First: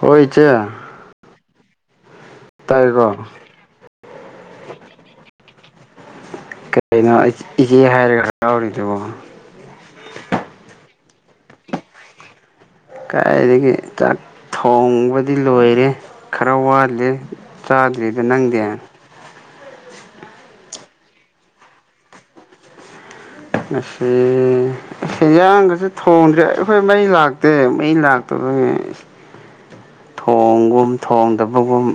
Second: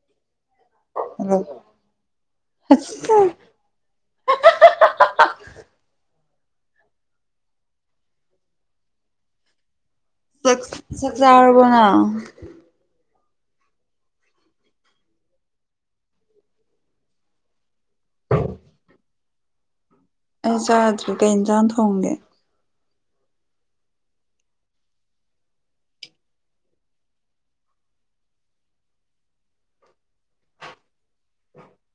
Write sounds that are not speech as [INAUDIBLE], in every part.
ꯍꯣꯏ ꯆꯦ ꯑꯥ ꯀꯩꯅꯣ ꯏꯆꯦ ꯍꯥꯏꯔꯒ ꯌꯥꯎꯔꯤꯗꯨꯕꯣ ꯆꯥꯛ ꯆꯥꯔꯕꯣꯅꯪ ꯀꯥꯏꯗꯒꯤ ꯆꯥꯛ ꯊꯣꯡꯕꯗꯤ ꯂꯣꯏꯔꯦ ꯈꯔ ꯋꯥꯠꯂꯤ ꯆꯥꯗ꯭ꯔꯤꯗ ꯅꯪꯗꯤꯦ ꯑꯩ ꯆꯥꯗ꯭ꯔꯤ ꯀꯩ ꯏꯟꯖꯥꯡ ꯊꯣꯡꯒꯦ ꯁꯦꯟꯌꯥꯡꯒꯁꯦ ꯊꯣꯡꯁ꯭ꯔꯦ ꯑꯩꯈꯣꯏ ꯃꯩ ꯂꯥꯛꯇꯦ ꯃꯩ ꯂꯥꯛꯇꯕꯗ ꯑꯩꯏ [UNINTELLIGIBLE] ꯊꯣꯡꯒꯨꯝ ꯊꯣꯡꯗꯕꯒꯨꯝ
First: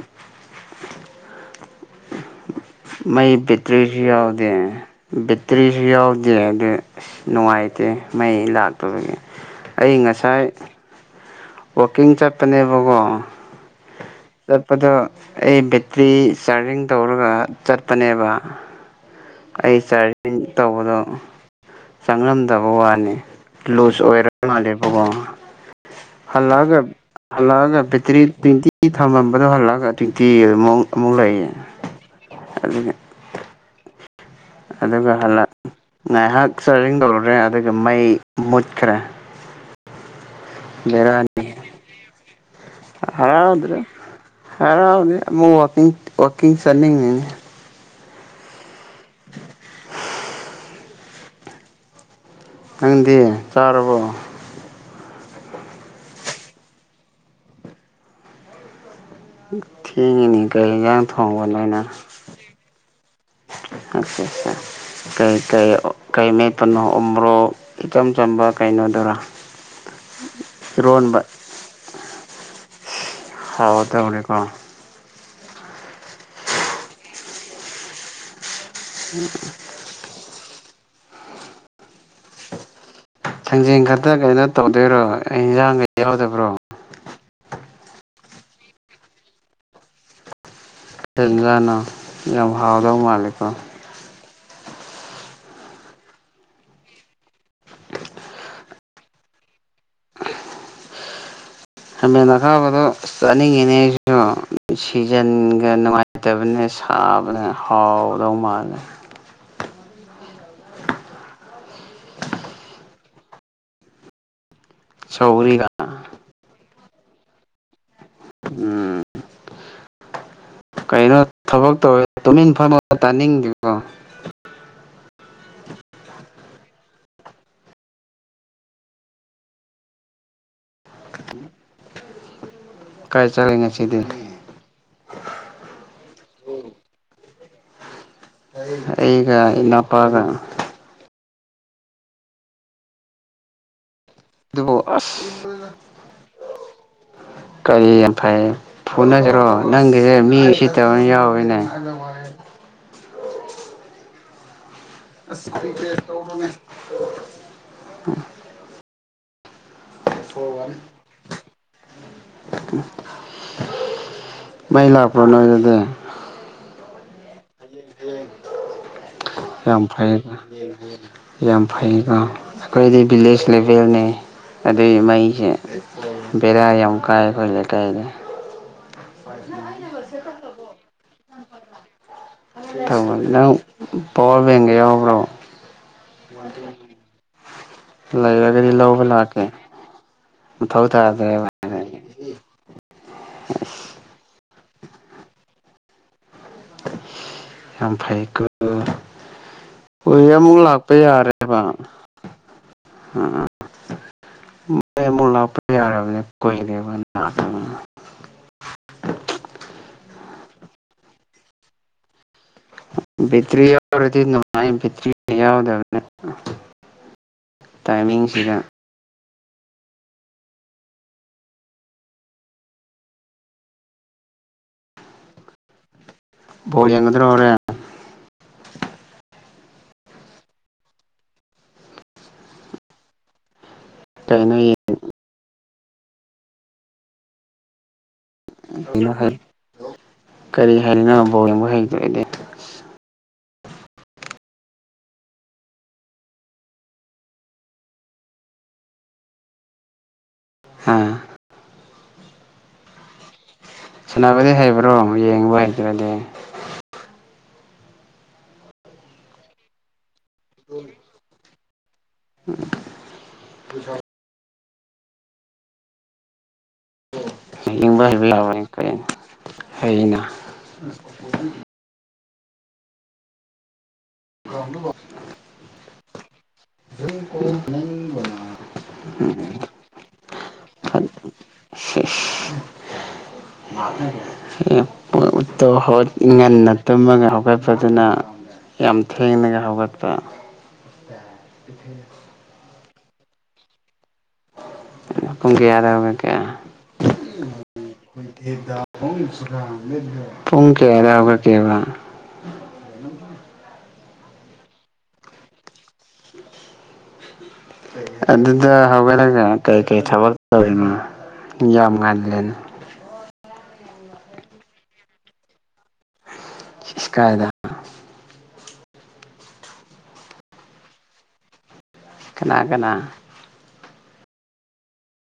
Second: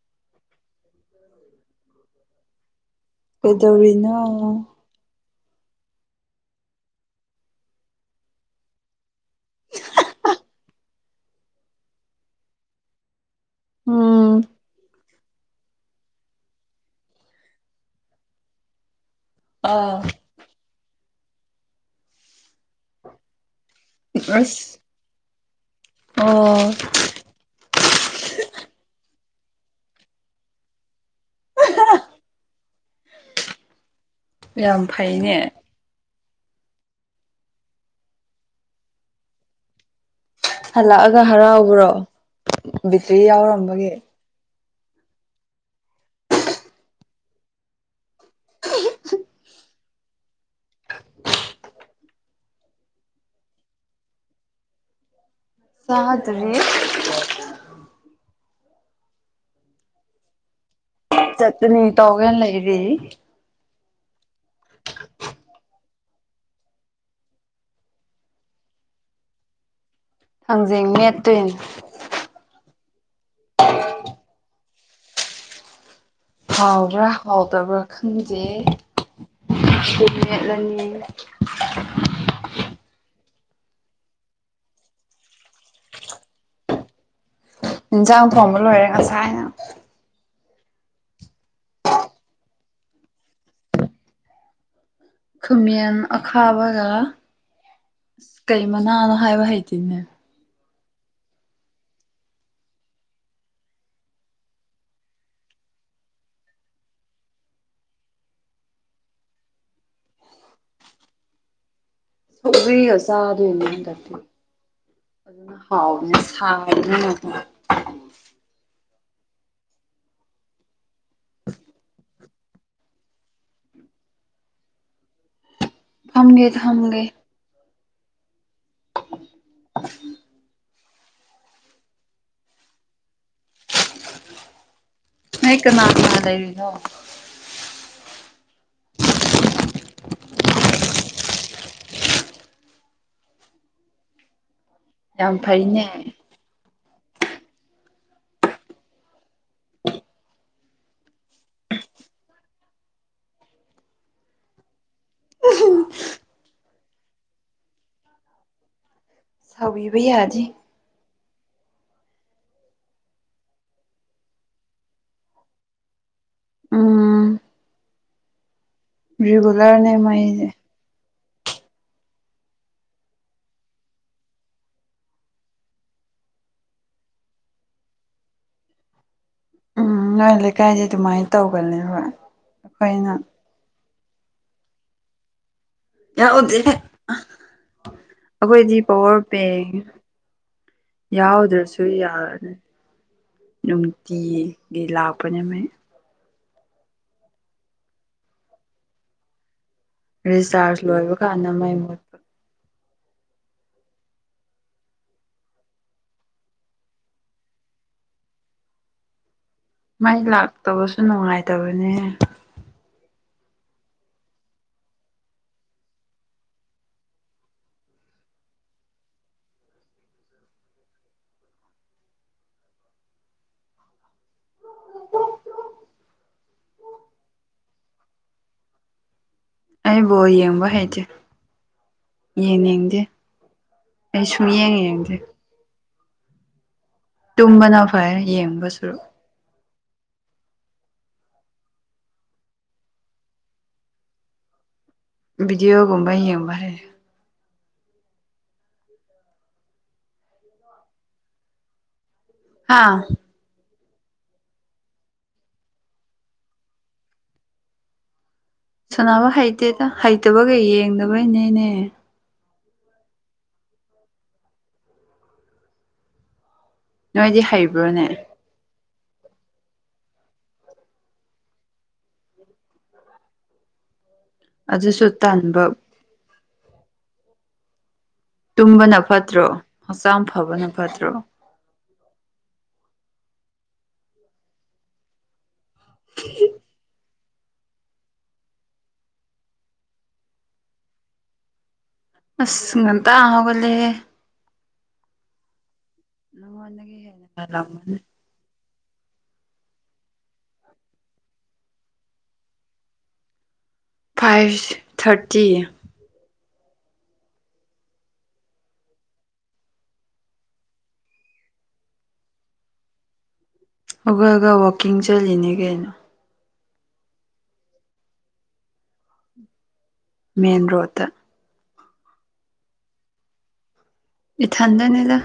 ꯃꯩ ꯕꯦꯇꯔꯤꯁꯨ ꯀꯩꯗꯧꯔꯤꯅꯣ ꯌꯥꯎꯗꯦ ꯇ꯭ꯔꯤꯁꯨ ꯌꯥꯎꯗꯦ ꯑꯗꯨꯗ ꯑꯁ ꯅꯨꯡꯉꯥꯏꯇꯦ ꯃꯩ ꯂꯥꯛꯄꯗꯨꯒꯤ ꯑꯩ ꯉꯁꯥꯏ [UNINTELLIGIBLE] ꯋꯥꯀꯤꯡ ꯆꯞꯇꯅꯦꯕꯒꯣ ꯎꯝ ꯆꯠꯄꯗꯣ ꯑꯩ ꯕꯦꯇ꯭ꯔꯤ ꯆꯥꯔꯖꯤꯡ ꯇꯧꯔꯒ ꯆꯠꯄꯅꯦꯕ ꯑꯩ ꯑꯥ ꯆꯥꯔꯖꯤꯡ ꯇꯧꯕꯗꯣ ꯆꯪꯂꯝꯗꯕ ꯋꯥꯅꯤ ꯂꯨꯁ ꯑꯁ ꯑꯣ ꯑꯣꯏꯔꯦꯕꯒꯒ ꯇꯠ ꯇ꯭ꯋꯦꯟꯇꯤ ꯊꯝꯃꯝꯕꯗꯣ ꯍꯜꯂꯛꯑꯒ ꯇ꯭ꯋꯦꯟꯇꯤ ꯑꯗꯨꯃ ꯑꯃꯨꯛ ꯂꯩꯌꯦ ꯑꯗꯨ ꯌꯥꯝ ꯑꯗꯨꯒ ꯐꯩꯅꯦ ꯍꯜꯂꯛ ꯉꯥꯏꯍꯥꯛ ꯆꯔꯖꯡ ꯇꯧꯔꯨꯔꯦ ꯑꯗꯨꯒ ꯃꯩ ꯃꯨꯠꯈ꯭ꯔꯦ ꯍꯜꯂꯛꯑꯒ ꯕꯦꯔꯥꯅꯤ ꯍꯔꯥꯎꯕ꯭ꯔꯣ ꯕꯦꯇ꯭ꯔꯤ ꯌꯥꯎꯔꯝꯕꯒꯤ ꯍ ꯁ [UNINTELLIGIBLE] ꯅꯪꯗꯤ ꯆꯥꯔꯕꯣ ꯁꯥꯗꯔꯦ ꯊꯅꯤ ꯀꯩꯒ ꯆꯠꯠꯇꯅꯤ ꯇꯧꯒꯅ ꯂꯩꯔꯤ ꯀꯩꯩ ꯀꯩ ꯃꯦꯠꯄꯅꯣ ꯎꯃꯣꯔꯣꯛ ꯏꯆꯝ ꯆꯝꯕ ꯀꯩ ꯅꯣꯗꯔꯥ ꯍꯪꯖꯤꯡ ꯃꯦꯠꯇꯣꯏꯅꯦ ꯍꯥꯥꯎꯗꯧꯔꯦꯀꯣ ꯍꯥꯎꯕ꯭ꯔꯥ ꯍꯥꯎꯗꯕ꯭ꯔꯥ ꯈꯪꯗꯦ ꯎꯝ ꯌꯦꯠ ꯂꯩꯅꯤ ꯊꯥꯡꯖꯦꯟ ꯈꯛꯇ ꯀꯩꯅꯣ ꯇꯧꯗꯣꯏꯔꯣ ꯑꯩ ꯏꯟꯖꯥꯡꯒꯩ ꯌꯥꯎꯗꯕ꯭ꯔꯣ ꯏꯟꯁꯥꯡ ꯊꯣꯡꯕ ꯂꯣꯏꯔꯦ ꯉꯁꯥꯏ ꯍꯥꯏꯅ ꯇꯂꯦꯡꯒꯥꯅꯥ ꯌꯥꯝ ꯍꯥꯎꯗꯕ ꯃꯥꯜꯂꯤꯀꯣ ꯈꯃꯤꯟ ꯑꯈꯥꯕ ꯀꯩ ꯃꯅꯥꯅꯣ ꯍꯥꯏꯕ ꯍꯩꯇꯅꯦ ꯍꯃꯦ ꯅꯈꯥꯕꯣ ꯁꯟ ꯏꯅꯦꯖꯣ ꯁꯤꯖꯟꯒ ꯅꯨꯡꯉꯥꯏꯇꯕꯅꯦ ꯁꯥꯕꯅꯦ ꯍꯥꯎꯗꯧ ꯃꯥꯜꯂꯦ [UNINTELLIGIBLE] ꯁ ꯑꯁꯥ ꯑꯗꯨꯅꯗ ꯑꯗꯨꯅ ꯁꯧꯒ꯭ꯔꯤꯒ ꯍꯥꯎꯅꯦ ꯎꯝ ꯀꯩꯅꯣ ꯊꯕꯛ ꯇꯧꯋꯦ ꯇꯨꯃꯤꯟꯐꯝꯃꯗ ꯇꯥꯅꯤꯡꯈꯤꯕꯀꯣ ꯊꯒꯦ ꯊ ꯊꯒꯦ [UNINTELLIGIBLE] ꯎꯝ ꯀꯥꯏ ꯆꯂ ꯉꯁꯤꯗꯤꯦ ꯅꯣꯏ ꯀꯅꯥ ꯀꯅꯥ ꯂꯩꯔꯤꯅꯣ ꯑꯩꯒ ꯏ ꯅꯨꯄꯥꯒ [UNINTELLIGIBLE] ꯑꯗꯨꯕꯨ ꯑꯁ ꯌꯥꯝ ꯐꯩꯅꯦ ꯀꯒꯥꯔꯤ ꯌꯥꯝꯐꯩ ꯐꯨꯅꯖ ꯭ꯔꯣ ꯅꯪꯒꯤꯁꯦ ꯃꯤ ꯁꯤꯠꯇꯕꯅ ꯌꯥꯎꯋꯤꯅꯦ ꯑꯁꯀꯦ ꯇꯕꯅꯦ ꯁꯥꯎꯕꯤꯕꯩꯌꯥꯖꯤ [UNINTELLIGIBLE] ꯃꯩꯂꯥ ꯄꯨ꯭ꯔꯅ ꯑꯣꯏꯗ ꯎꯝ ꯌꯥꯝ ꯔꯤꯒꯨꯂꯔꯅꯦ ꯐꯩꯗ ꯃꯩꯁꯦ ꯌꯥꯝ ꯐꯩꯀꯣ ꯑꯩꯈꯣꯏꯗꯤ ꯚꯤꯂꯦꯖ ꯂꯦꯚꯦꯜꯅꯤ ꯑꯗꯨꯏ ꯃꯩꯁꯦ ꯕꯦꯔꯥ ꯌꯥꯝ ꯀꯥꯏ ꯑꯩꯈꯣꯏ ꯂꯩꯀꯥꯏꯗ [UNINTELLIGIBLE] ꯎꯝ ꯅꯣꯏ ꯂꯩꯀꯥꯏꯗꯤ ꯑꯗꯨꯃꯥꯏꯅ ꯇꯧꯒꯅꯤ ꯍꯣꯏ ꯇꯅꯤ ꯅꯪ ꯕꯣꯔꯕꯦꯡꯒꯦ ꯌꯥꯎꯕ꯭ꯔꯣ ꯌꯥꯗꯤ ꯂꯩꯔꯒꯗꯤ ꯑꯩꯈꯣꯏꯗꯤ ꯂꯧꯕ ꯄꯋꯥꯔ ꯂꯥꯛꯀꯦ ꯕꯦꯡ ꯃꯊꯧ ꯇꯥꯗ꯭ꯔꯦꯕ ꯌꯥꯎꯗ꯭ꯔꯁꯨ ꯌꯥ ꯅꯨꯡꯇꯤꯒꯤ ꯂꯥꯛꯄꯅꯦꯃꯤ ꯌꯥꯝ ꯐꯩꯀ ꯑꯣꯏ ꯃ ꯔꯤꯆꯥꯔꯖ ꯑꯄ ꯂꯣꯏꯕ ꯌꯥꯔꯦ ꯀꯥꯟꯗ ꯃ ꯃꯩ ꯃꯨꯠꯄ ꯃꯂ ꯄꯔꯅꯦ ꯀꯣꯏ ꯂꯩꯕ ꯊ ꯃꯩ ꯂꯥꯛꯇꯕꯁꯨ ꯅꯨꯡꯉꯥꯏꯇꯕꯅꯦ ꯚꯦꯛꯇ꯭ꯔꯤ ꯌꯥꯎꯔꯗꯤ ꯅꯨꯡꯉꯥꯏ ꯕꯦꯛꯇꯔꯤ ꯌꯥꯎꯗꯕꯅꯦ ꯇꯥꯏꯃꯤꯡꯁꯤꯗ ꯍ ꯣ ꯑꯉꯗ ꯑꯣꯔꯌꯥꯅ ꯑꯩꯕꯨꯣ ꯌꯦꯡꯕ ꯍꯥꯏꯩꯁꯦ ꯌꯦꯡ ꯌꯦꯡꯗꯦ ꯑꯩ ꯁꯃ ꯀꯩꯅꯣ ꯌꯥꯉ ꯌꯦꯗꯤ ꯇꯨꯝꯕꯅ ꯐꯥꯏ ꯀꯔꯤ ꯍꯥꯏꯔꯤꯅꯣꯕꯣꯕ ꯍꯩꯗꯗꯤ ꯗꯤꯒꯨꯝꯕ ꯌꯦꯡꯕꯔꯦ ꯍꯥꯥ ꯍꯥꯥ ꯁꯥꯟꯅꯕꯗꯤ ꯍꯩꯕ꯭ꯔꯣ ꯑꯃꯨꯛ ꯌꯦꯡꯕ ꯍꯩꯇ꯭ꯔꯗꯤ ꯁꯅꯕ ꯍꯩꯇꯦꯗ ꯍꯩꯇꯕꯒ ꯌꯦꯡꯗꯕꯩꯅꯦꯅꯦ ꯖ ꯅꯣꯏꯗꯤ ꯌꯦꯡꯕ ꯍꯩꯕ꯭ꯔꯣꯅꯦ ꯍꯥꯏꯕ ꯌꯥꯕꯅꯤ ꯀ ꯍꯅ ꯑꯗꯨꯁꯨ ꯇꯟꯥꯟꯕ [UNINTELLIGIBLE] ꯇꯨꯝꯕꯅ ꯐꯠꯇ꯭ꯔꯣ ꯍꯛꯆꯥꯡ ꯐꯕꯅ ꯐꯠꯇ꯭ꯔꯣ ꯍ ꯉꯟꯅ ꯇꯨꯝꯃꯒ ꯍꯧꯒꯠꯄꯗꯨꯅ ꯌꯥꯝ ꯊꯦꯡꯅꯒ ꯍꯧꯒꯠꯄ ꯏ ꯑꯁ ꯉꯇ ꯍꯧꯒꯂꯦ ꯒꯤ ꯌꯥꯔ ꯅꯃꯅꯦꯒ ꯍꯦꯅꯤ ꯄꯨꯡ ꯀ ꯑꯂꯕꯒ ꯀꯦꯕꯥ ꯐꯥꯏꯚ ꯊꯥꯔꯇꯤ ꯑꯗꯨ ꯑꯗꯨꯗ ꯍꯧꯒ ꯀ ꯀꯩ ꯀꯩ ꯊꯕꯔ ꯌꯥꯝꯝꯒꯥꯟꯂꯅ ꯑꯒꯒ ꯋꯥꯋꯀꯤꯡ ꯆꯠꯂꯤꯅꯦ ꯀꯩꯅꯣ ꯆꯠꯀꯥꯏꯗ ꯃꯦꯟ ꯔꯣꯗ ꯀꯅꯥ ꯀꯅꯥ ꯏ ꯊ ꯍꯗꯅꯦꯗ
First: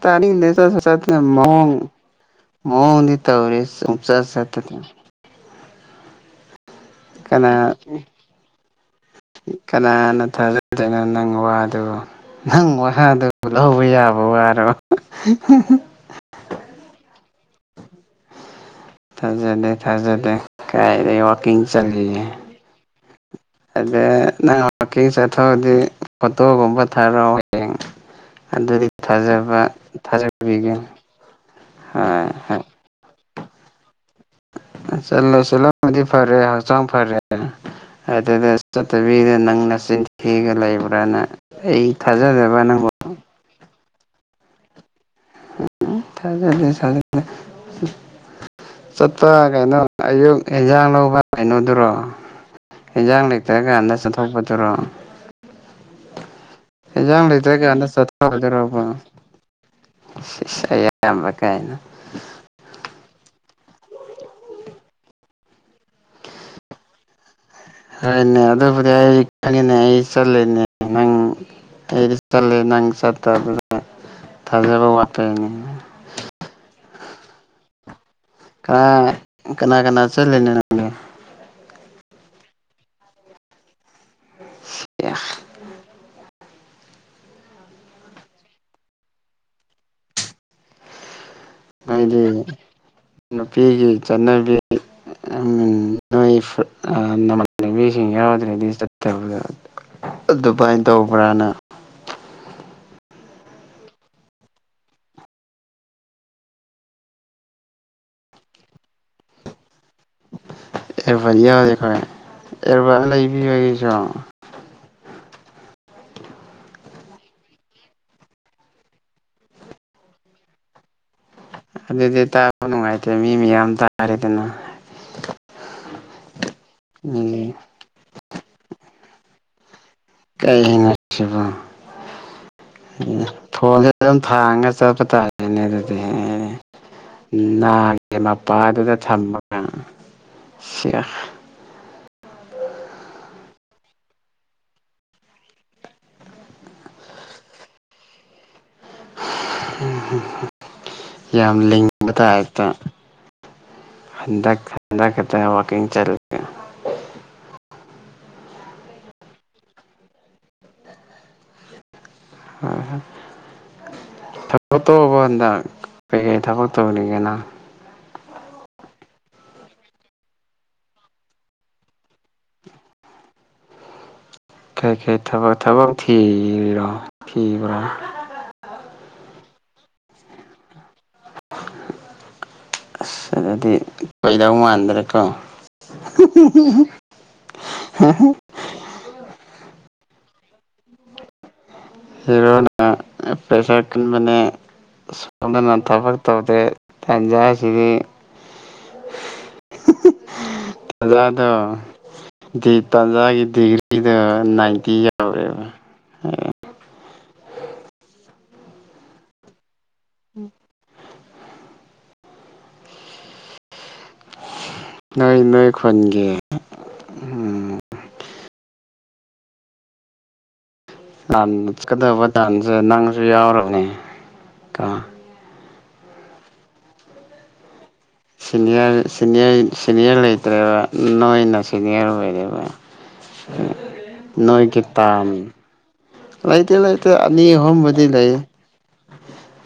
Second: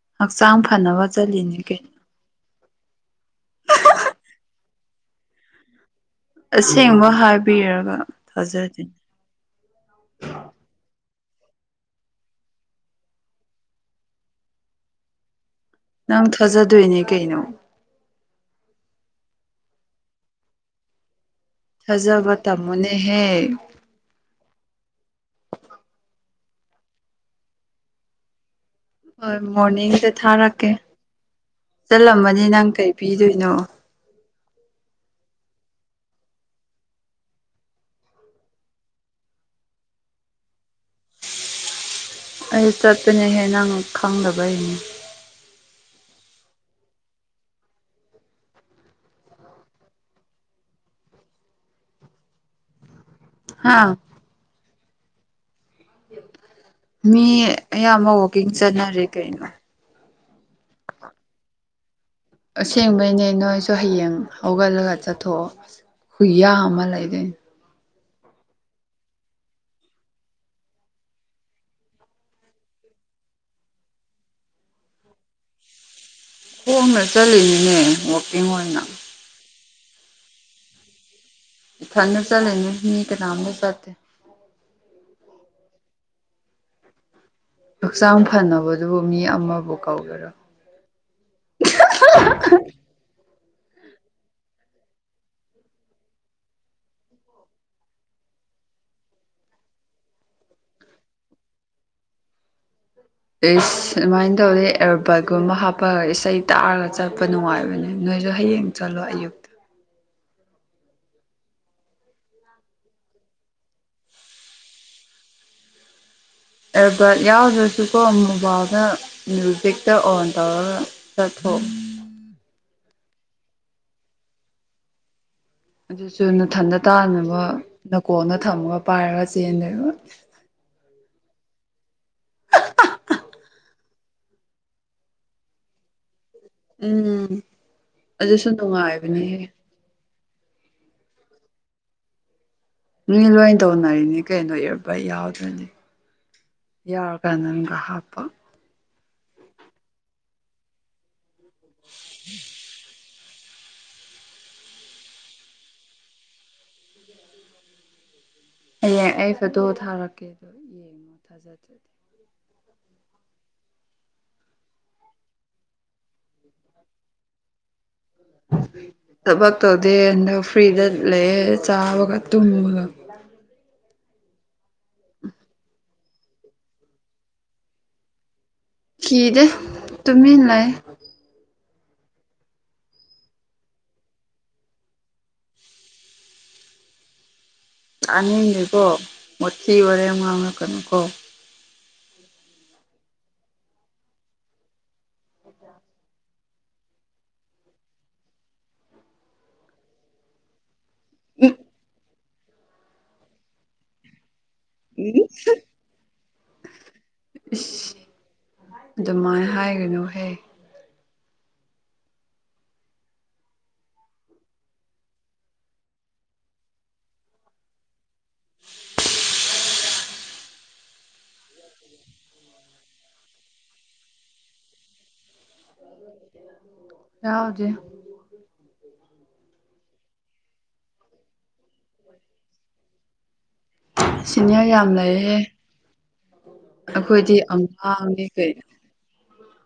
ꯇꯥꯔ ꯍꯛꯆꯥꯡ ꯅꯦꯁ ꯆ ꯐꯅꯕ ꯆꯠꯂꯤꯅꯤ ꯀꯩꯅꯣ ꯃꯑꯣ ꯍꯗꯤ ꯇ ꯑꯣꯏꯔꯤꯦꯁ ꯆ ꯑꯁꯦꯡꯕ ꯀꯅꯥ ꯍꯥꯏꯕꯤꯔꯒ ꯊꯥꯖꯗꯅꯤ ꯀꯅꯥꯅ ꯊꯖ ꯑꯗꯨ ꯅꯪ ꯋꯥꯗꯨꯣ ꯅꯪ ꯋꯥꯍꯥꯗꯨ ꯂꯧꯕ ꯌꯥꯕ ꯋꯥꯔꯣ ꯅꯪ ꯊꯥꯖꯗꯣꯏꯅꯦ ꯀꯩꯅꯣ ꯊꯥꯖꯗꯦ ꯊꯥꯖꯗꯦ ꯀꯥꯏꯗ ꯋꯥꯋꯥꯛꯀꯤꯡ ꯆꯌꯦ ꯊꯥꯖꯕ ꯇꯝꯃꯨꯅꯦꯍꯦ ꯑꯗꯦ ꯀꯤꯡ ꯆꯠꯊꯣꯛꯑꯗꯤ ꯐꯣꯇꯣꯒꯨꯝꯕ ꯊꯥꯔꯛꯑꯣ ꯍꯌꯦꯡ ꯑꯗꯨꯗꯤ ꯍꯣꯏ ꯊꯥꯖꯕ ꯃꯣꯔꯅꯤꯡꯗ ꯊꯥꯖꯕꯤꯒꯦ ꯊꯥꯔꯛꯀꯦ ꯍꯣꯏ ꯆꯠꯂꯝꯃꯅꯤ ꯅꯪ ꯀꯩ ꯄꯤꯗꯣꯏꯅꯣ ꯁꯁꯂꯗꯤ ꯐꯔꯦ ꯍꯁꯥꯡ ꯐꯔꯦ ꯑꯗꯨꯗ ꯆꯠꯇꯕꯤꯗ ꯅꯪꯅ ꯆꯤꯟꯊꯤꯒ ꯂꯩꯕ꯭ꯔꯥꯅ ꯑꯩ ꯊꯥꯖꯗꯕ ꯑꯩ ꯅꯪꯕꯨ ꯆꯠꯄꯅꯦꯍꯦꯟꯅꯪ ꯈꯪꯗꯕ ꯑꯩꯅꯤ ꯎ ꯊꯖꯦ ꯊꯖꯦ ꯆꯠꯄ ꯀꯩꯅꯣ ꯑꯌꯨꯛ ꯑꯦꯟꯖꯥꯡ ꯂꯧꯕ ꯀꯩꯅꯣꯗꯨꯔꯣ ꯍꯟꯖꯥꯡ ꯂꯩꯇ꯭ꯔ ꯍꯥ ꯀꯥꯟꯗ ꯆꯠꯊꯣꯛꯄꯗꯨꯔꯣ ꯃꯤ ꯍꯟꯖꯥꯡ ꯂꯩꯇ꯭ꯔ ꯀꯦꯗ ꯑꯌꯥꯝꯕ ꯋꯥꯛꯀꯤꯡ ꯆꯠꯊꯗꯔꯕ ꯆꯠꯅꯔꯦ ꯀꯩꯅꯣ ꯁ ꯑꯃꯔ ꯀꯥꯏꯅ ꯑꯁꯦꯡꯕꯩꯅꯦ ꯅꯣꯏꯁꯨ ꯍꯌꯦꯡ ꯍꯧꯒꯠꯂꯒ ꯆꯠꯊꯣꯛꯑꯣ ꯍꯨꯏꯌꯥ ꯑꯃ ꯂꯩꯗꯤ ꯍꯣꯏꯅꯦ ꯑꯗꯨꯕꯨꯗꯤ ꯑꯩ ꯈꯅꯤꯅꯦ ꯑꯩ ꯆꯠꯂꯤꯅꯦ ꯅꯪ ꯑꯩꯗꯤ ꯆꯠꯂꯦ ꯅꯪ ꯆꯠꯇꯕꯗ ꯊꯥꯖꯕ ꯋꯥꯠꯄꯩꯅꯤ ꯀꯣꯝꯅ ꯆꯠꯂꯤꯅꯤꯅꯦ ꯋꯀꯤꯡ ꯑꯣꯏꯅ ꯀꯅꯥ ꯀꯅꯥ ꯀꯅꯥ ꯆꯠꯂꯅꯦ ꯅꯪ ꯏ ꯊꯅ ꯆꯂꯅꯦ ꯃꯤ ꯀꯅꯥꯝꯅ ꯆꯦ ꯑꯦ ꯍꯛꯆꯥꯡ ꯐꯅꯕꯗꯨꯕꯨ ꯃꯤ ꯑꯃꯕꯨ ꯀꯧꯒꯦꯔꯣ ꯍꯥꯏꯗꯤ ꯅꯨꯄꯤꯒꯤ ꯆꯠꯅꯕꯤ ꯎ ꯅꯃꯥꯟꯅꯕꯤꯁꯤꯡ ꯌꯥꯎꯗ꯭ꯔꯗꯤꯕ ꯑꯗꯨꯃꯥꯏꯅ ꯇꯧꯕ꯭ꯔꯥꯅ [UNINTELLIGIBLE] ꯏꯁ ꯑꯗꯨꯃꯥꯏꯅ ꯇꯧꯔꯦ ꯑꯦꯔꯣꯕꯥꯠꯀꯨꯝꯕ ꯍꯥꯞꯄꯒ ꯏꯁꯩ ꯇꯥꯔꯒ ꯆꯠꯄ ꯅꯨꯡꯉꯥꯏꯕꯅꯦ ꯅꯣꯏ ꯍꯥꯏꯁꯨ ꯍꯌꯦꯡ ꯆꯠꯂꯣ ꯑꯌꯨꯛꯇ ꯑꯦꯚꯗꯤ ꯌꯥꯎꯔꯦ ꯑꯩꯈꯣꯏ ꯑꯦꯔꯕ ꯂꯩꯕꯤꯕꯒꯤꯁꯨ ꯑꯦꯜꯕꯥꯔꯠ ꯌꯥꯎꯗ꯭ꯔꯁꯨꯀꯣ ꯃꯣꯕꯥꯏꯜꯗ ꯃ꯭ꯌꯨꯖꯤꯛꯇ ꯑꯣꯟ ꯇꯧꯔꯒ ꯆꯠꯊꯣꯛ ꯑꯗꯨꯗꯤ ꯇꯥꯕ ꯅꯨꯡꯉꯥꯏꯇꯦ ꯃꯤ ꯃꯌꯥꯝ ꯇꯥꯔꯦꯗꯅ ꯑꯗꯨꯁꯨ ꯅꯊꯟꯗ ꯇꯥꯅꯕ ꯃꯤꯒꯤ ꯅꯀꯣꯟꯅ ꯊꯝꯃꯒ ꯄꯥꯏꯔꯒ ꯆꯦꯟꯗꯕ ꯀꯔꯤ ꯍꯥꯏꯟꯅꯁꯤꯕ ꯎ ꯐꯣꯟꯁ ꯑꯗꯨꯝ ꯊꯥꯡꯉꯒ ꯆꯠꯄ ꯇꯥꯔꯦꯅꯦ ꯑꯗꯨꯗꯤ ꯎꯝ ꯅꯥꯒꯦ ꯑꯗꯨꯁꯨ ꯃꯄꯥꯗꯨꯗ ꯅꯨꯡꯉꯥꯏꯕꯅꯦꯍꯦ ꯊꯝꯃꯒ ꯁꯤꯈ ꯃꯤ ꯂꯣꯏ ꯇꯧꯅꯔꯤꯅꯤ ꯀꯩꯅꯣ ꯏꯄ ꯌꯥꯎꯗ꯭ꯔꯅꯤ ꯌꯥꯔ ꯀꯥꯟꯗꯪꯒ ꯍꯥꯞꯄ ꯌꯥꯝ ꯂꯤꯡꯕꯗꯥꯏ ꯍꯦꯛꯇ ꯗ ꯈꯥꯟꯗ ꯈꯗ ꯋꯥꯀꯤꯡ ꯆꯠꯦ ꯍꯌꯦꯡ ꯑꯩ ꯐꯗꯣ ꯊꯥꯔꯛꯀꯦꯗꯣ ꯌꯦꯡꯉꯣ ꯊꯥꯖꯗ꯭ꯔꯗꯤ ꯍꯣꯏ ꯍꯣꯏ ꯊꯥꯕꯠꯇꯣꯛꯑꯕ ꯍꯟꯗ ꯀꯩꯀꯩ ꯊꯥꯕ ꯇꯧꯔꯤꯒꯦꯅ ꯎ ꯊꯕꯛ ꯇꯧꯗꯦ ꯍꯟꯗꯛ ꯐ꯭ꯔꯤꯗ ꯂꯩꯑꯦ ꯆꯥꯕꯒ ꯇꯨꯝꯕꯒ ꯀꯔꯤꯀꯔꯤ ꯊꯕ ꯊꯕꯛ ꯊꯤꯔꯤꯔꯣ ꯊꯤꯕ꯭ꯔꯥ ꯀꯗꯦ ꯇꯨꯃꯤ ꯂ ꯑꯁ ꯑꯗꯨꯗꯤ ꯀꯩꯗꯧ ꯃꯥꯟꯗ꯭ꯔꯦꯀꯣ ꯑꯥꯅꯤꯅꯦꯀꯣ ꯃꯣꯊꯤ ꯋꯥꯔꯦꯝ ꯉꯥꯡꯉꯛꯀꯅꯨꯀꯣ ꯍꯤꯔꯣꯅ ꯄꯦꯁꯥ ꯀꯟꯕꯅꯦ ꯁꯣꯗꯅ ꯊꯕꯛ ꯇꯧꯗꯦ ꯇꯟꯖꯥꯁꯤꯗꯤ ꯖꯗꯣ ꯗꯤ ꯇꯥꯟꯖꯥꯒꯤ ꯗꯤꯒ꯭ꯔꯤꯗ ꯅꯥꯏꯗꯤ ꯏ ꯌꯥꯎꯦ ꯑꯗꯨꯃꯥꯏꯅ ꯍꯥꯏꯒꯅꯨꯍꯦ ꯅꯣꯏ ꯅꯣꯏ ꯈꯒ ꯎꯝ [UNINTELLIGIBLE] ꯆꯠꯀꯗꯕ ꯇꯥꯟꯁꯦ ꯅꯪꯁꯨ ꯌꯥꯎꯔꯕꯅꯦ ꯀ ꯌꯥ ꯍꯧꯖꯤꯦ ꯁꯤꯅꯤꯌꯔ ꯁꯤꯅꯤꯔ ꯁꯤꯅꯤꯌꯔ ꯂꯩꯇ꯭ꯔꯦꯕ ꯏꯣꯩꯅ ꯁꯤꯅꯤꯌꯔ ꯑꯣꯏꯔꯦꯕ [UNINTELLIGIBLE] ꯁꯤꯅꯤꯌꯔ ꯅꯣꯏꯒꯤ ꯌꯥꯝ ꯇꯥꯡ ꯂꯩꯌꯦꯍꯦ ꯂꯩꯇꯦ ꯂꯩꯇꯦ ꯑꯩꯈꯣꯏꯗꯤ ꯑꯅꯤ ꯑꯍꯨꯝꯕꯨꯗꯤ ꯑꯉꯥꯡꯅꯤ ꯂꯩ ꯀꯩꯅꯣ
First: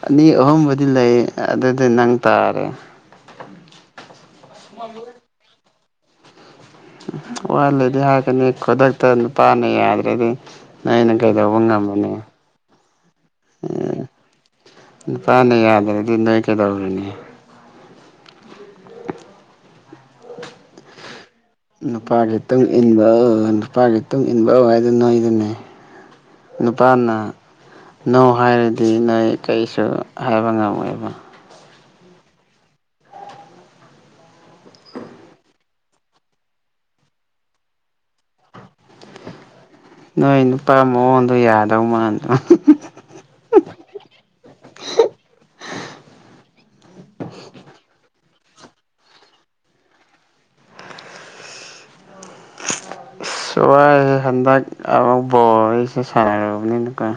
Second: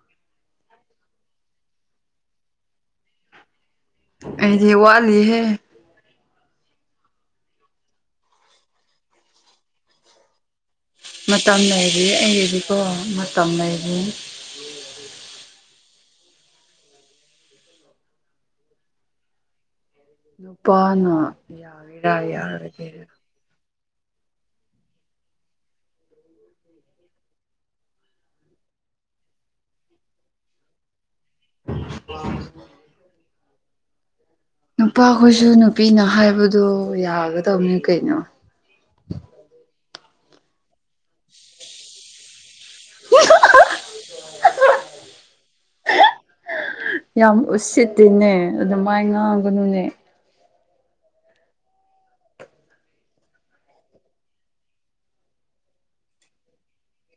ꯑꯅꯤ ꯑꯍꯨꯝꯕꯨꯗꯤ ꯂꯩ ꯑꯗꯨꯗꯤ ꯅꯪ ꯇꯥꯔꯦ ꯑꯩꯗꯤ ꯋꯥꯂꯤꯍꯦ ꯎ ꯋꯥꯠꯂꯗꯤ ꯍꯥꯏꯀꯅꯤ ꯈꯨꯗꯛꯇ ꯄꯥꯅ ꯌꯥꯗ꯭ꯔꯗꯤ ꯑꯩꯅ ꯀꯩꯗꯧꯕ ꯃꯇꯝ ꯂꯩꯔꯤ ꯉꯝꯝꯕꯅꯤ ꯑꯩꯒꯤꯗꯤꯀꯣ ꯃꯇꯝ ꯂꯩꯔꯤ ꯅꯨꯄꯥꯅ ꯌꯥꯗ꯭ꯔꯗꯤ ꯅꯣꯏ ꯀꯩꯗꯧꯔꯤꯅꯤ ꯅꯨꯄꯥꯅ ꯌꯥꯒꯦꯔꯥ ꯅꯨꯄꯥꯒꯤ ꯃꯇꯨꯡꯨꯡ ꯌꯥꯔꯣꯏꯒꯦꯔꯥ ꯏꯟꯕ ꯅꯨꯄꯥꯒꯤ ꯃꯇꯨꯡꯨꯡ ꯏꯟꯕꯧ ꯍꯥꯏꯗ ꯅꯣꯏꯗꯨꯅꯦ ꯅꯨꯄꯥꯅ ꯅꯣ ꯍꯥꯏꯔꯗꯤ ꯅꯣꯏ ꯀꯔꯤꯁꯨ ꯍꯥꯏꯕ ꯉꯝꯃꯣꯏꯕ ꯑ ꯅꯨꯄꯥꯈꯣꯏꯁꯨ ꯅꯨꯄꯤꯅ ꯍꯥꯏꯕꯗꯣ ꯌꯥꯒꯗꯧꯅꯤ ꯀꯩꯅꯣ [UNINTELLIGIBLE] ꯅꯣꯏ ꯅꯨꯄꯥ ꯃꯑꯣꯡꯗꯣ ꯌꯥꯗꯧ ꯃꯜꯗꯣ [UNINTELLIGIBLE] ꯌꯥꯝ ꯎꯁꯤꯛꯇꯅꯦ ꯑꯗꯨꯗ ꯃꯥꯏ ꯉꯥꯡꯒꯅꯨꯅꯦ ꯁꯋꯥꯏ ꯍꯟꯗꯛ ꯑꯃꯨꯛ ꯕꯣꯔ ꯑꯩꯁꯦ ꯁꯥꯟꯅꯨꯔꯕꯅꯤꯅꯀꯣ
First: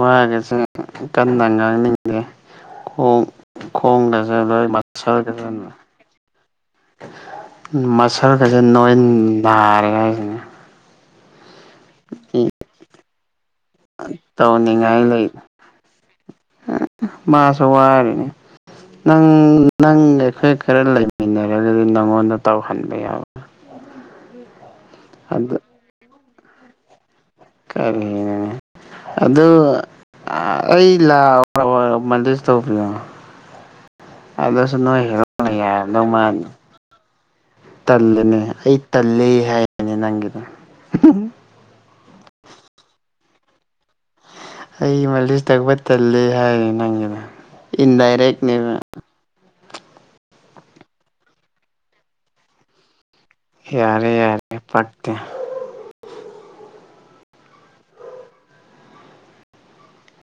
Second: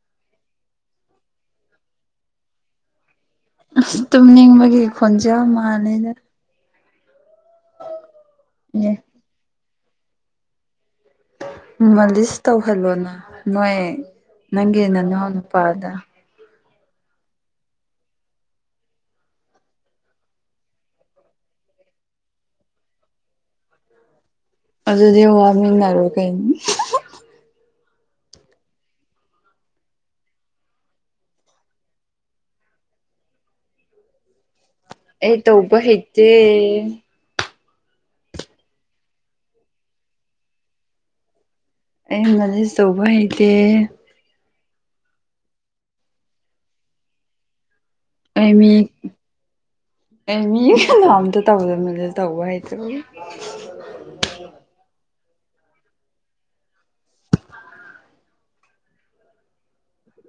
ꯋꯥꯒꯁꯦ ꯀꯟꯅ ꯉꯥꯡꯅꯤꯡꯗꯦ ꯑꯣꯣꯡ ꯑꯁ ꯈꯣꯡ ꯀꯁ ꯂꯣꯏ ꯇꯨꯝꯅꯤꯡꯕꯒꯤ ꯃꯔ ꯀ ꯈꯣꯟꯖꯦꯜ ꯃꯥꯜꯂꯦꯗ ꯃꯁꯜꯒꯁꯦ ꯑꯦ ꯅꯣꯏ ꯊꯥꯔꯦ ꯍꯥꯏꯁꯤꯅꯦ ꯃꯥ ꯂꯤꯁ ꯇꯧꯍꯜꯂꯣꯅ ꯅꯣꯏ ꯅꯪꯒꯤ ꯅꯅꯎ ꯅꯨꯄꯥꯗ ꯃꯥꯁ ꯋꯥꯔꯅꯦ ꯅꯪ ꯅꯪ ꯑꯩꯈꯣꯏ ꯈꯔ ꯂꯩꯃꯤꯟꯅꯔꯦ ꯑꯗꯨꯗꯤ ꯅꯪꯉꯣꯟꯗ ꯇꯧꯍꯟꯕ ꯌꯥꯎꯕ ꯑꯗꯨ ꯑꯗꯨꯗꯤ ꯋꯥꯔꯃꯤꯡꯔ ꯀꯩꯅ ꯀꯔꯦꯅ ꯑꯗꯨ ꯑꯩ ꯃꯦꯅꯦꯖ ꯇꯧꯕꯤꯌꯣ ꯑꯗꯣꯁꯅꯣꯏ ꯑꯩ ꯇꯧꯕ ꯍꯩꯇꯦ ꯍꯦꯔꯅꯃꯥꯟ ꯇꯜꯂꯅꯦ ꯑꯩ ꯇꯜꯂꯦ ꯍꯥꯏꯕꯅꯦ ꯅꯪꯒꯤꯗ ꯑꯩ ꯃꯂꯖ ꯇꯧꯕ ꯍꯩꯇꯦ ꯑꯩ ꯃꯂꯤꯁ ꯇꯛꯄ ꯇꯜꯂꯦ ꯍꯥꯏꯔꯦ ꯅꯪꯒꯤꯗ ꯏꯟꯗꯥꯏꯔꯦꯦꯛ ꯅ ꯑꯦ ꯃꯤꯂꯣ ꯑꯇ ꯇꯧꯗ ꯃ ꯇꯧꯧꯕꯕ ꯍꯥꯏ ꯌꯥꯔꯦ ꯌꯥꯔꯦ ꯄꯥꯛꯇꯦ